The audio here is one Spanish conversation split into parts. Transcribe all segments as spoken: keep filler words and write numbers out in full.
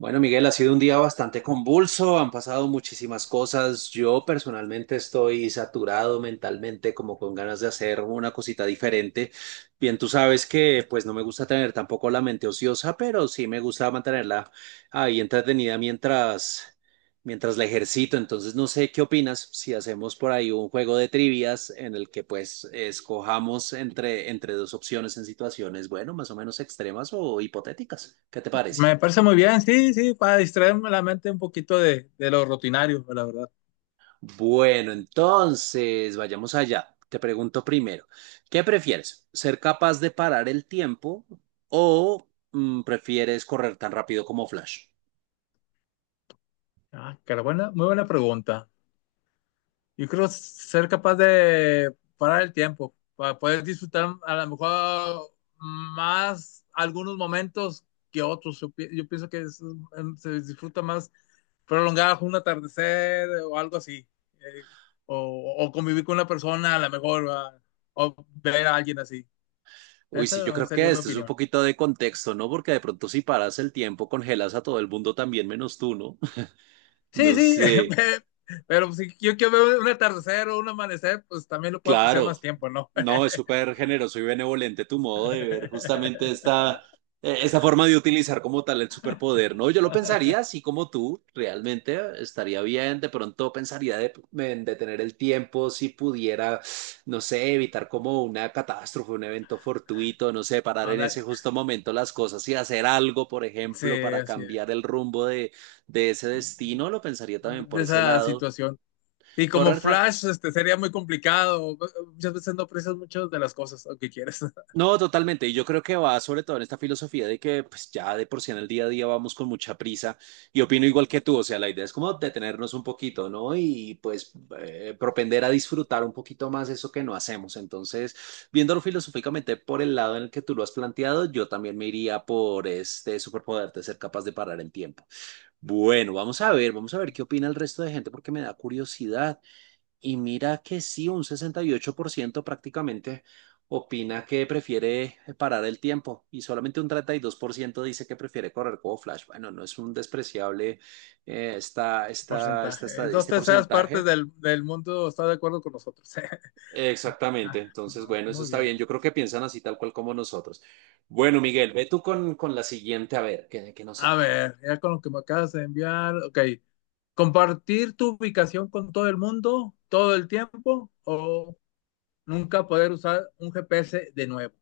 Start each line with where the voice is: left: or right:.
right: Bueno, Miguel, ha sido un día bastante convulso, han pasado muchísimas cosas. Yo personalmente estoy saturado mentalmente, como con ganas de hacer una cosita diferente. Bien, tú sabes que pues no me gusta tener tampoco la mente ociosa, pero sí me gusta mantenerla ahí entretenida mientras mientras la ejercito. Entonces, no sé qué opinas si hacemos por ahí un juego de trivias en el que pues escojamos entre entre dos opciones en situaciones, bueno, más o menos extremas o hipotéticas. ¿Qué te parece?
left: Me parece muy bien, sí, sí, para distraerme la mente un poquito de, de lo rutinario, la verdad.
right: Bueno, entonces, vayamos allá. Te pregunto primero, ¿qué prefieres? ¿Ser capaz de parar el tiempo o mm, prefieres correr tan rápido como Flash?
left: Ah, cara, buena, muy buena pregunta. Yo creo ser capaz de parar el tiempo, para poder disfrutar a lo mejor más algunos momentos que otros. Yo, pi- yo pienso que es- se disfruta más prolongar un atardecer o algo así. eh, o, o convivir con una persona, a lo mejor, ¿verdad? O ver a alguien así.
right: Uy, sí, yo
left: Esa
right: creo que
left: sería mi
right: esto es un
left: opinión.
right: poquito de contexto, ¿no? Porque de pronto si paras el tiempo, congelas a todo el mundo también menos tú, ¿no?
left: Sí,
right: No
left: sí,
right: sé.
left: pe- pero si yo quiero ver un atardecer o un amanecer, pues también lo puedo apreciar
right: Claro,
left: más tiempo, ¿no?
right: no, es súper generoso y benevolente tu modo de ver justamente esta, eh, esta forma de utilizar como tal el superpoder, ¿no? Yo lo pensaría así como tú, realmente estaría bien, de pronto pensaría de, en detener el tiempo si pudiera, no sé, evitar como una catástrofe, un evento fortuito, no sé, parar en
left: Ándale.
right: ese justo momento las cosas y hacer algo, por ejemplo,
left: Sí,
right: para
left: así es.
right: cambiar el rumbo de, de ese destino, lo pensaría también por
left: De
right: ese
left: esa
right: lado.
left: situación. Y como
right: Correcto,
left: Flash, este, sería muy complicado. Muchas veces no aprecias muchas de las cosas, aunque quieres.
right: No, totalmente. Y yo creo que va sobre todo en esta filosofía de que pues ya de por sí en el día a día vamos con mucha prisa y opino igual que tú. O sea, la idea es como detenernos un poquito, ¿no? Y pues eh, propender a disfrutar un poquito más eso que no hacemos. Entonces, viéndolo filosóficamente por el lado en el que tú lo has planteado, yo también me iría por este superpoder de ser capaz de parar el tiempo. Bueno, vamos a ver, vamos a ver qué opina el resto de gente porque me da curiosidad. Y mira que sí, un sesenta y ocho por ciento prácticamente opina que prefiere parar el tiempo y solamente un treinta y dos por ciento dice que prefiere correr como Flash. Bueno, no es un despreciable eh, esta- esta- esta-
left: Porcentaje.
right: esta-
left: Dos
right: este
left: terceras partes
right: porcentaje.
left: del, del mundo está de acuerdo con nosotros.
right: Exactamente,
left: Ah,
right: entonces
left: no,
right: bueno, eso
left: muy
right: está
left: bien.
right: bien. Yo creo que piensan así tal cual como nosotros. Bueno, Miguel, ve tú con, con la siguiente, a ver, que, que nos
left: A
right: sale.
left: ver, ya con lo que me acabas de enviar, ok. ¿Compartir tu ubicación con todo el mundo todo el tiempo o nunca poder usar un G P S de nuevo?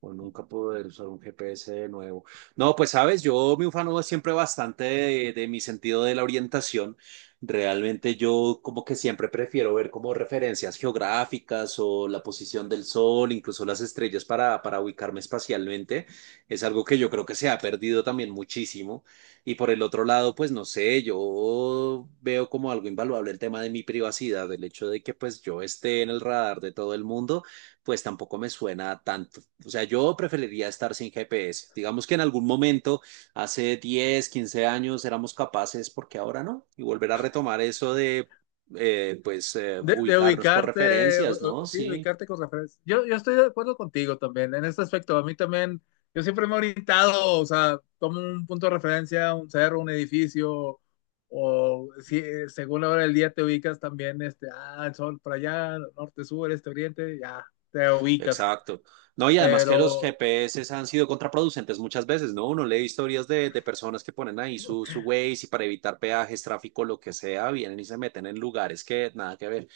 right: O nunca poder usar un G P S de nuevo. No, pues sabes, yo me ufano siempre bastante de, de mi sentido de la orientación. Realmente yo como que siempre prefiero ver como referencias geográficas o la posición del sol, incluso las estrellas para, para ubicarme espacialmente. Es algo que yo creo que se ha perdido también muchísimo. Y por el otro lado, pues no sé, yo veo como algo invaluable el tema de mi privacidad, el hecho de que pues yo esté en el radar de todo el mundo pues tampoco me suena tan o sea, yo preferiría estar sin G P S. Digamos que en algún momento, hace diez, quince años, éramos capaces, porque ahora, ¿no? Y volver a retomar eso de, eh, pues, eh,
left: De, de
right: ubicarnos por
left: ubicarte, u-
right: referencias, ¿no?
left: u- Sí,
right: Sí.
left: ubicarte con referencia. Yo, yo estoy de acuerdo contigo también en este aspecto. A mí también, yo siempre me he orientado, o sea, como un punto de referencia, un cerro, un edificio, o si eh, según la hora del día te ubicas también, este, ah, el sol para allá, norte, sur, este, oriente, ya, te ubicas.
right: Exacto. No, y además que los
left: Pero
right: G P S han sido contraproducentes muchas veces, ¿no? Uno lee historias de, de personas que ponen ahí su, su Waze y para evitar peajes, tráfico, lo que sea, vienen y se meten en lugares que nada que ver.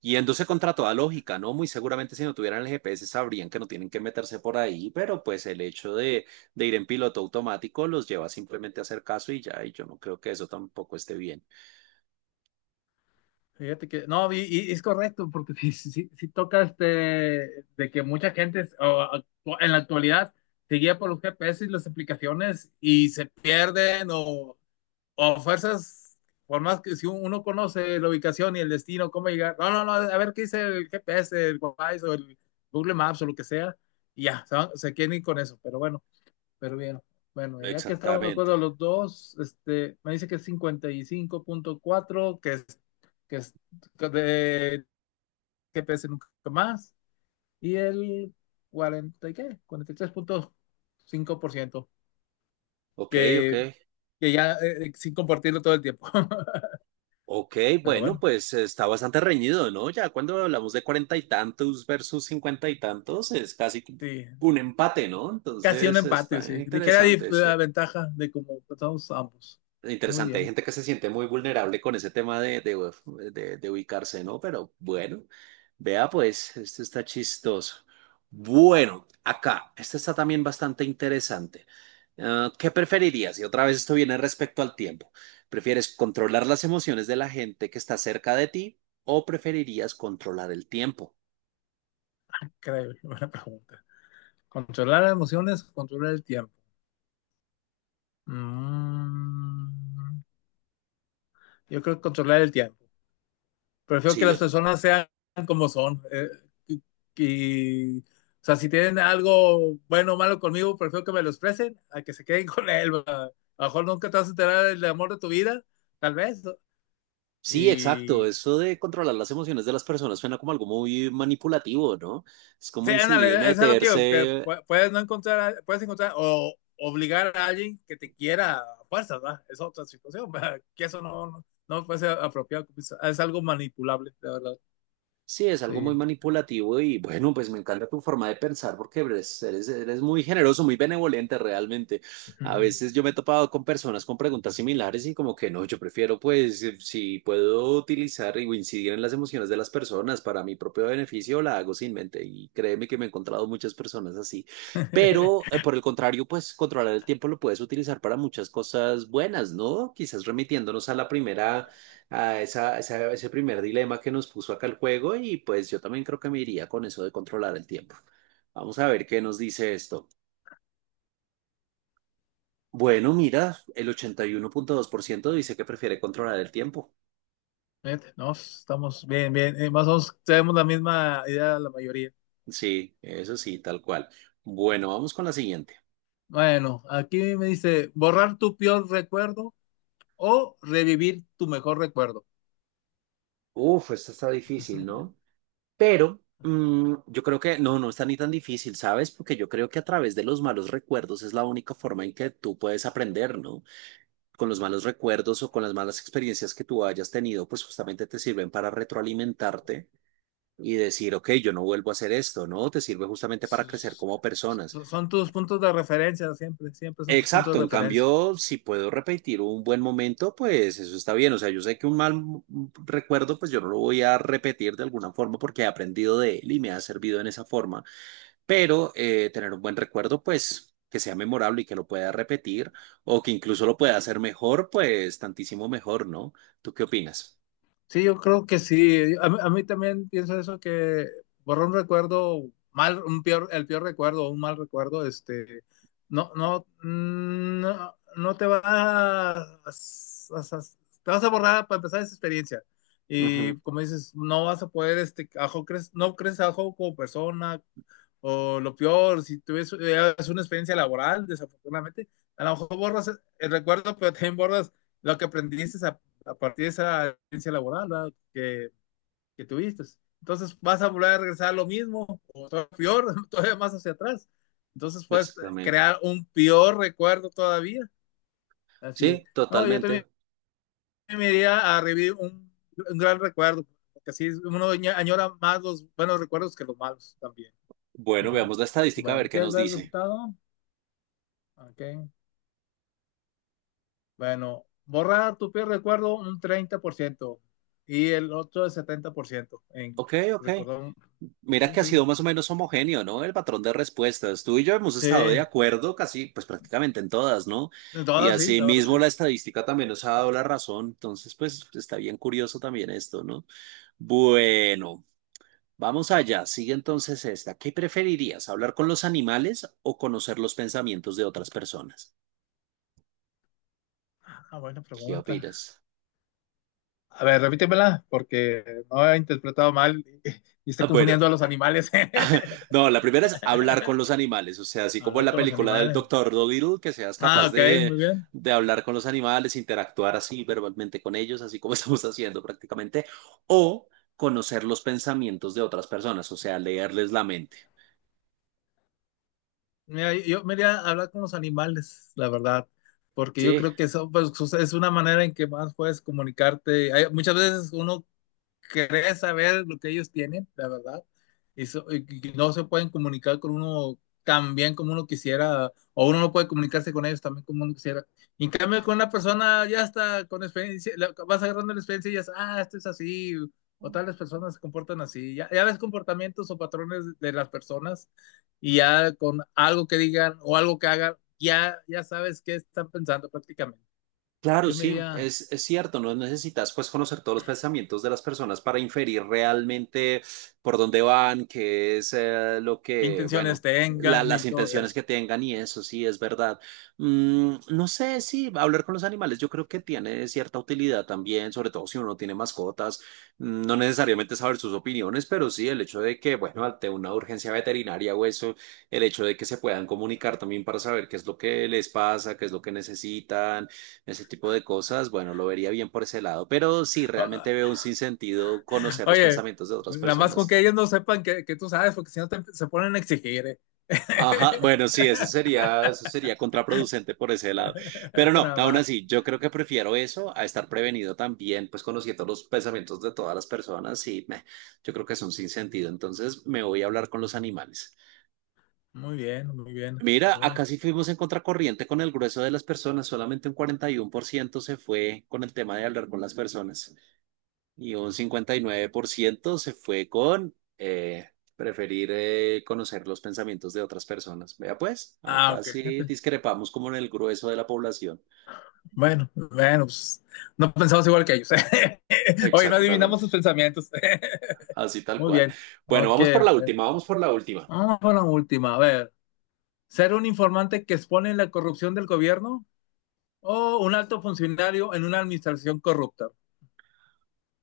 right: Yéndose contra toda lógica, ¿no? Muy seguramente si no tuvieran el G P S sabrían que no tienen que meterse por ahí, pero pues el hecho de, de ir en piloto automático los lleva simplemente a hacer caso y ya, y yo no creo que eso tampoco esté bien.
left: fíjate que, no, y, y es correcto, porque si, si, si toca este, de que mucha gente o, actu- en la actualidad se guía por los G P S y las aplicaciones y se pierden o, o fuerzas, por más que si uno conoce la ubicación y el destino, cómo llegar, no, no, no, a ver qué dice el G P S, el Waze o el Google Maps o lo que sea, y ya, se, van- se quieren ir con eso, pero bueno. Pero bien, bueno, ya que estamos de
right: Exactamente.
left: acuerdo los dos, este, me dice que es cincuenta y cinco punto cuatro, que es, que es que de que pese nunca más, y el cuarenta, ¿y qué? Cuarenta y tres punto cinco por ciento
right: Ok, ok.
left: que, que ya eh, eh, sin compartirlo todo el tiempo.
right: Ok,
left: Pero
right: bueno,
left: bueno,
right: pues está bastante reñido, ¿no? Ya cuando hablamos de cuarenta y tantos versus cincuenta y tantos, es casi
left: sí,
right: un empate, ¿no?
left: casi un
right: Entonces
left: empate,
right: está
left: sí. Dijera dif-
right: interesante, sí.
left: la ventaja de cómo empezamos ambos. Muy
right: Interesante, hay
left: bien,
right: gente que se siente muy vulnerable con ese tema de, de, de- de ubicarse, ¿no? Pero bueno, vea pues, esto está chistoso. Bueno, acá, esto está también bastante interesante. Ah, ¿qué preferirías? Y otra vez esto viene respecto al tiempo. ¿Prefieres controlar las emociones de la gente que está cerca de ti o preferirías controlar el tiempo?
left: increíble, buena pregunta. Controlar las emociones, controlar el tiempo. Mm, yo creo que controlar el tiempo. Prefiero que
right: Sí, yo
left: las
right: también.
left: personas sean como son. eh, y, y, o sea, si tienen algo bueno o malo conmigo, prefiero que me lo expresen a que se queden con él. ¿Verdad? A lo mejor nunca te vas a enterar del amor de tu vida, tal vez. ¿No?
right: Sí, exacto.
left: Y
right: Eso de controlar las emociones de las personas suena como algo muy manipulativo, ¿no? Es como
left: sí,
right: incidir y
left: ándale, es lo que digo, que
right: meterse.
left: pu- puedes no encontrar, puedes encontrar o obligar a alguien que te quiera a fuerzas, ¿verdad? Es otra situación, ¿verdad? Que eso no, no, no me parece apropiado, es algo manipulable, la verdad.
right: Sí, es algo muy
left: Sí.
right: manipulativo y bueno, pues me encanta tu forma de pensar porque eres, eres, eres muy generoso, muy benevolente realmente. A veces yo me he topado con personas con preguntas similares y como que no, yo prefiero pues eh, si puedo utilizar y incidir en las emociones de las personas para mi propio beneficio, la hago sin mente y créeme que me he encontrado muchas personas así. Pero eh, por el contrario, pues controlar el tiempo lo puedes utilizar para muchas cosas buenas, ¿no? Quizás remitiéndonos a la primera a esa, esa- ese primer dilema que nos puso acá el juego y pues yo también creo que me iría con eso de controlar el tiempo. Vamos a ver qué nos dice esto. Bueno, mira, el ochenta y uno punto dos por ciento dice que prefiere controlar el tiempo.
left: Fíjate, no, estamos bien, bien. eh, más o menos tenemos la misma idea la mayoría.
right: Sí, eso sí, tal cual. Bueno, vamos con la siguiente.
left: Bueno, aquí me dice borrar tu peor recuerdo o revivir tu mejor recuerdo.
right: Uf, esta está difícil, ¿no? Pero mm, yo creo que no, no está ni tan difícil, ¿sabes? Porque yo creo que a través de los malos recuerdos es la única forma en que tú puedes aprender, no con los malos recuerdos o con las malas experiencias que tú hayas tenido, pues justamente te sirven para retroalimentarte y decir, ok, yo no vuelvo a hacer esto, ¿no? Te sirve justamente para crecer
left: Sus-
right: como personas.
left: Son tus puntos de referencia, siempre, siempre son tus puntos
right: Exacto,
left: de
right: en
left: referencia.
right: cambio, si puedo repetir un buen momento, pues eso está bien. O sea, yo sé que un mal recuerdo, pues yo no lo voy a repetir de alguna forma porque he aprendido de él y me ha servido en esa forma, pero eh, tener un buen recuerdo, pues que sea memorable y que lo pueda repetir o que incluso lo pueda hacer mejor, pues tantísimo mejor, ¿no? ¿Tú qué opinas?
left: Sí, yo creo que sí. A, mí a mí también pienso eso, que borrar un recuerdo mal, un peor, el peor recuerdo, un mal recuerdo, este, no, no, mm, no, no te va a, a- a- te vas a borrar para empezar esa experiencia.
right: Ujú,
left: Y como dices, no vas a poder, este, ajo, crees, no creces ajo como persona, o lo peor, si tuvieras una experiencia laboral, desafortunadamente, a lo mejor borras eh, el recuerdo, pero también borras lo que aprendiste a, a partir de esa experiencia laboral, ¿verdad? que, que tuviste. Entonces vas a volver a regresar a lo mismo, o todavía peor, todavía más hacia atrás. Entonces puedes
right: exactamente.
left: crear un peor recuerdo todavía. Así es.
right: Sí,
left: No, yo
right: totalmente.
left: también me iría a revivir un, un gran recuerdo, porque así uno añora más los buenos recuerdos que los malos también. Uh
right: Bueno,
left: -huh.
right: veamos la estadística a ver
left: Bueno,
right: qué
left: ¿quieres
right: nos
left: ver el
right: dice.
left: resultado? Ok. Bueno, borrar tu peor recuerdo un treinta por ciento y el otro el setenta por ciento en
right: Ok, ok.
left: recordar. Un-
right: Mira
left: Sí,
right: que ha
left: sí.
right: sido más o menos homogéneo, ¿no? El patrón de respuestas. Tú y yo hemos estado de
left: Sí.
right: acuerdo casi, pues prácticamente en todas, ¿no?
left: En
right: Y
left: todas, sí, la verdad, sí.
right: asimismo la estadística también nos ha dado la razón. Entonces, pues está bien curioso también esto, ¿no? Bueno. Vamos allá, sigue entonces esta. ¿Qué preferirías, hablar con los animales o conocer los pensamientos de otras personas?
left: Ah, buena
right: ¿Qué
left: pregunta.
right: opinas?
left: A ver, repítemela, porque no he interpretado mal y, y estoy
right: Ah, Bueno,
left: confundiendo a los animales.
right: no, la primera es hablar con los animales, o sea, así como en
left: Hablar
right: la
left: con los
right: película del
left: animales.
right: Doctor Dolittle, que seas
left: Ah,
right: capaz
left: ok,
right: de,
left: muy bien.
right: de hablar con los animales, interactuar así verbalmente con ellos, así como estamos haciendo prácticamente, o conocer los pensamientos de otras personas, o sea, leerles la mente.
left: Mira, yo me iría a hablar con los animales, la verdad, porque yo
right: Sí,
left: creo que eso pues, es una manera en que más puedes comunicarte. Hay- muchas veces uno querer saber lo que ellos tienen, la verdad. Y, so, y no se pueden comunicar con uno tan bien como uno quisiera, o uno no puede comunicarse con ellos también como uno quisiera. Y en cambio, con una persona ya está con experiencia, vas agarrando la experiencia y ya, ah, esto es así, o tales personas se comportan así. Ya, ya ves comportamientos o patrones de las personas y ya con algo que digan o algo que hagan, ya, ya sabes qué están pensando prácticamente.
right: Claro,
left: Yo me
right: sí,
left: diría,
right: es, es cierto, no necesitas pues conocer todos los pensamientos de las personas para inferir realmente por dónde van, qué es eh, lo
left: qué
right: que,
left: intenciones
right: bueno, la-
left: tengan
right: las
left: y todo
right: intenciones
left: eso.
right: que tengan y eso sí es verdad. Mm, no sé, sí, hablar con los animales yo creo que tiene cierta utilidad también, sobre todo si uno tiene mascotas. Mm, no necesariamente saber sus opiniones, pero sí el hecho de que, bueno, ante una urgencia veterinaria o eso, el hecho de que se puedan comunicar también para saber qué es lo que les pasa, qué es lo que necesitan, ese tipo de cosas, bueno, lo vería bien por ese lado, pero sí,
left: Ah,
right: realmente veo un sinsentido conocer los
left: oye,
right: pensamientos de otras
left: nada más con que
right: personas.
left: ellos no sepan que, que tú sabes, porque si no te- se ponen a exigir. ¿Eh?
right: Ajá, bueno, sí, eso sería, eso sería contraproducente por ese lado. Pero no,
left: Nada
right: aún
left: más.
right: así, yo creo que prefiero eso a estar prevenido también, pues conociendo los pensamientos de todas las personas y meh, yo creo que es un sinsentido. Entonces me voy a hablar con los animales.
left: Muy bien, muy bien.
right: Mira,
left: Bien.
right: acá sí fuimos en contracorriente con el grueso de las personas, solamente un cuarenta y uno por ciento se fue con el tema de hablar con las personas. Y un cincuenta y nueve por ciento se fue con eh, preferir eh, conocer los pensamientos de otras personas. Vea pues,
left: Ah,
right: acá
left: ok.
right: sí
left: Fíjate.
right: discrepamos como en el grueso de la población.
left: Bueno, bueno, pues no pensamos igual que ellos. Oye, no adivinamos
right: Exactamente,
left: sus pensamientos.
right: así tal
left: Muy
right: cual.
left: bien.
right: Bueno,
left: Ok.
right: vamos por la última, vamos por la última.
left: Vamos con la última. A ver. ¿Ser un informante que expone la corrupción del gobierno o un alto funcionario en una administración corrupta?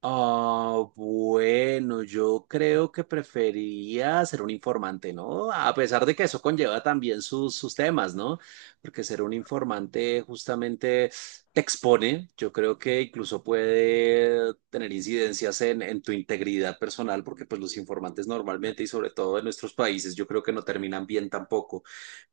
right: Ah, bueno, yo creo que prefería ser un informante, ¿no? A pesar de que eso conlleva también sus, sus temas, ¿no? Porque ser un informante justamente te expone, yo creo que incluso puede tener incidencias en, en tu integridad personal, porque pues los informantes normalmente y sobre todo en nuestros países, yo creo que no terminan bien tampoco.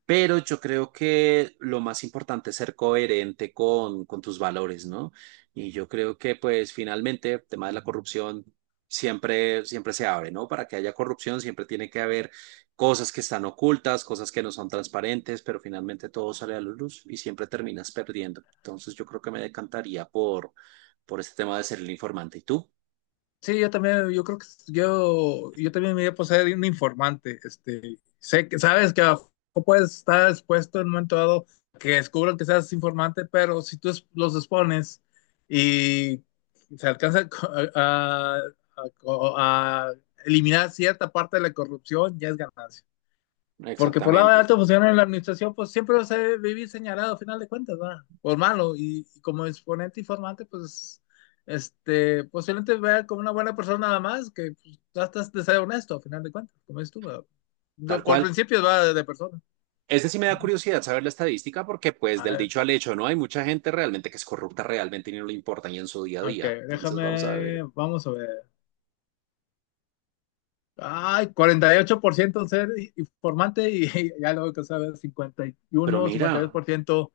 right: Pero yo creo que lo más importante es ser coherente con, con tus valores, ¿no? Y yo creo que, pues, finalmente, el tema de la corrupción siempre, siempre se abre, ¿no? Para que haya corrupción siempre tiene que haber cosas que están ocultas, cosas que no son transparentes, pero finalmente todo sale a la luz y siempre terminas perdiendo. Entonces, yo creo que me decantaría por, por este tema de ser el informante. ¿Y tú?
left: Sí, yo también, yo creo que yo, yo también me voy a poseer un informante. Este, sé que sabes que a lo mejor puedes estar expuesto en un momento dado que descubran que seas informante, pero si tú es- los expones y se alcanza a a- a- a eliminar cierta parte de la corrupción, ya es ganancia. Porque por lado de
right: Exactamente.
left: alto funcionario en la administración, pues siempre vas a vivir señalado, a final de cuentas, ¿verdad? Por malo. Y, y como exponente y formante, pues, este, posiblemente vea como una buena persona nada más, que pues, tratas de ser honesto, a final de cuentas, como es tú, ¿verdad?
right: Tal
left: Yo, Por
right: cual.
left: principios va de, de persona.
right: Este sí me da curiosidad saber la estadística porque pues
left: A
right: del
left: ver,
right: dicho al hecho, ¿no? Hay mucha gente realmente que es corrupta realmente y no le importa ni en su día a
left: ok,
right: día. Entonces vamos a
left: déjame,
right: ver.
left: vamos a ver. Ay, cuarenta y ocho por ciento en ser i- informante y, ya luego que sabes, cincuenta cincuenta y y
right: Pero
left: uno
right: mira,
left: cincuenta y dos por ciento. O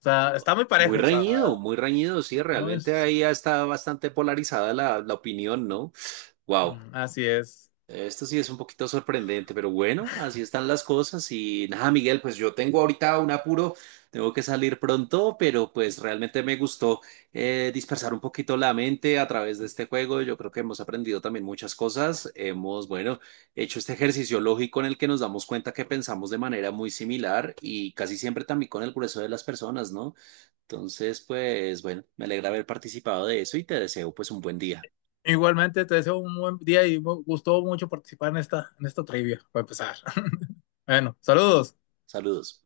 left: sea, está muy
right: muy
left: parejo, o sea,
right: reñido, muy reñido, sí,
left: no
right: realmente
left: es.
right: ahí ya está bastante polarizada la, la opinión, ¿no? Wow.
left: Mm, así es.
right: Esto sí es un poquito sorprendente, pero bueno, así están las cosas y nada, Miguel, pues yo tengo ahorita un apuro, tengo que salir pronto, pero pues realmente me gustó eh, dispersar un poquito la mente a través de este juego. Yo creo que hemos aprendido también muchas cosas, hemos, bueno, hecho este ejercicio lógico en el que nos damos cuenta que pensamos de manera muy similar y casi siempre también con el grueso de las personas, ¿no? Entonces, pues bueno, me alegra haber participado de eso y te deseo pues un buen día.
left: Igualmente, te deseo un buen día y me gustó mucho participar en esta, en esta trivia, para empezar. Bueno, saludos.
right: Saludos.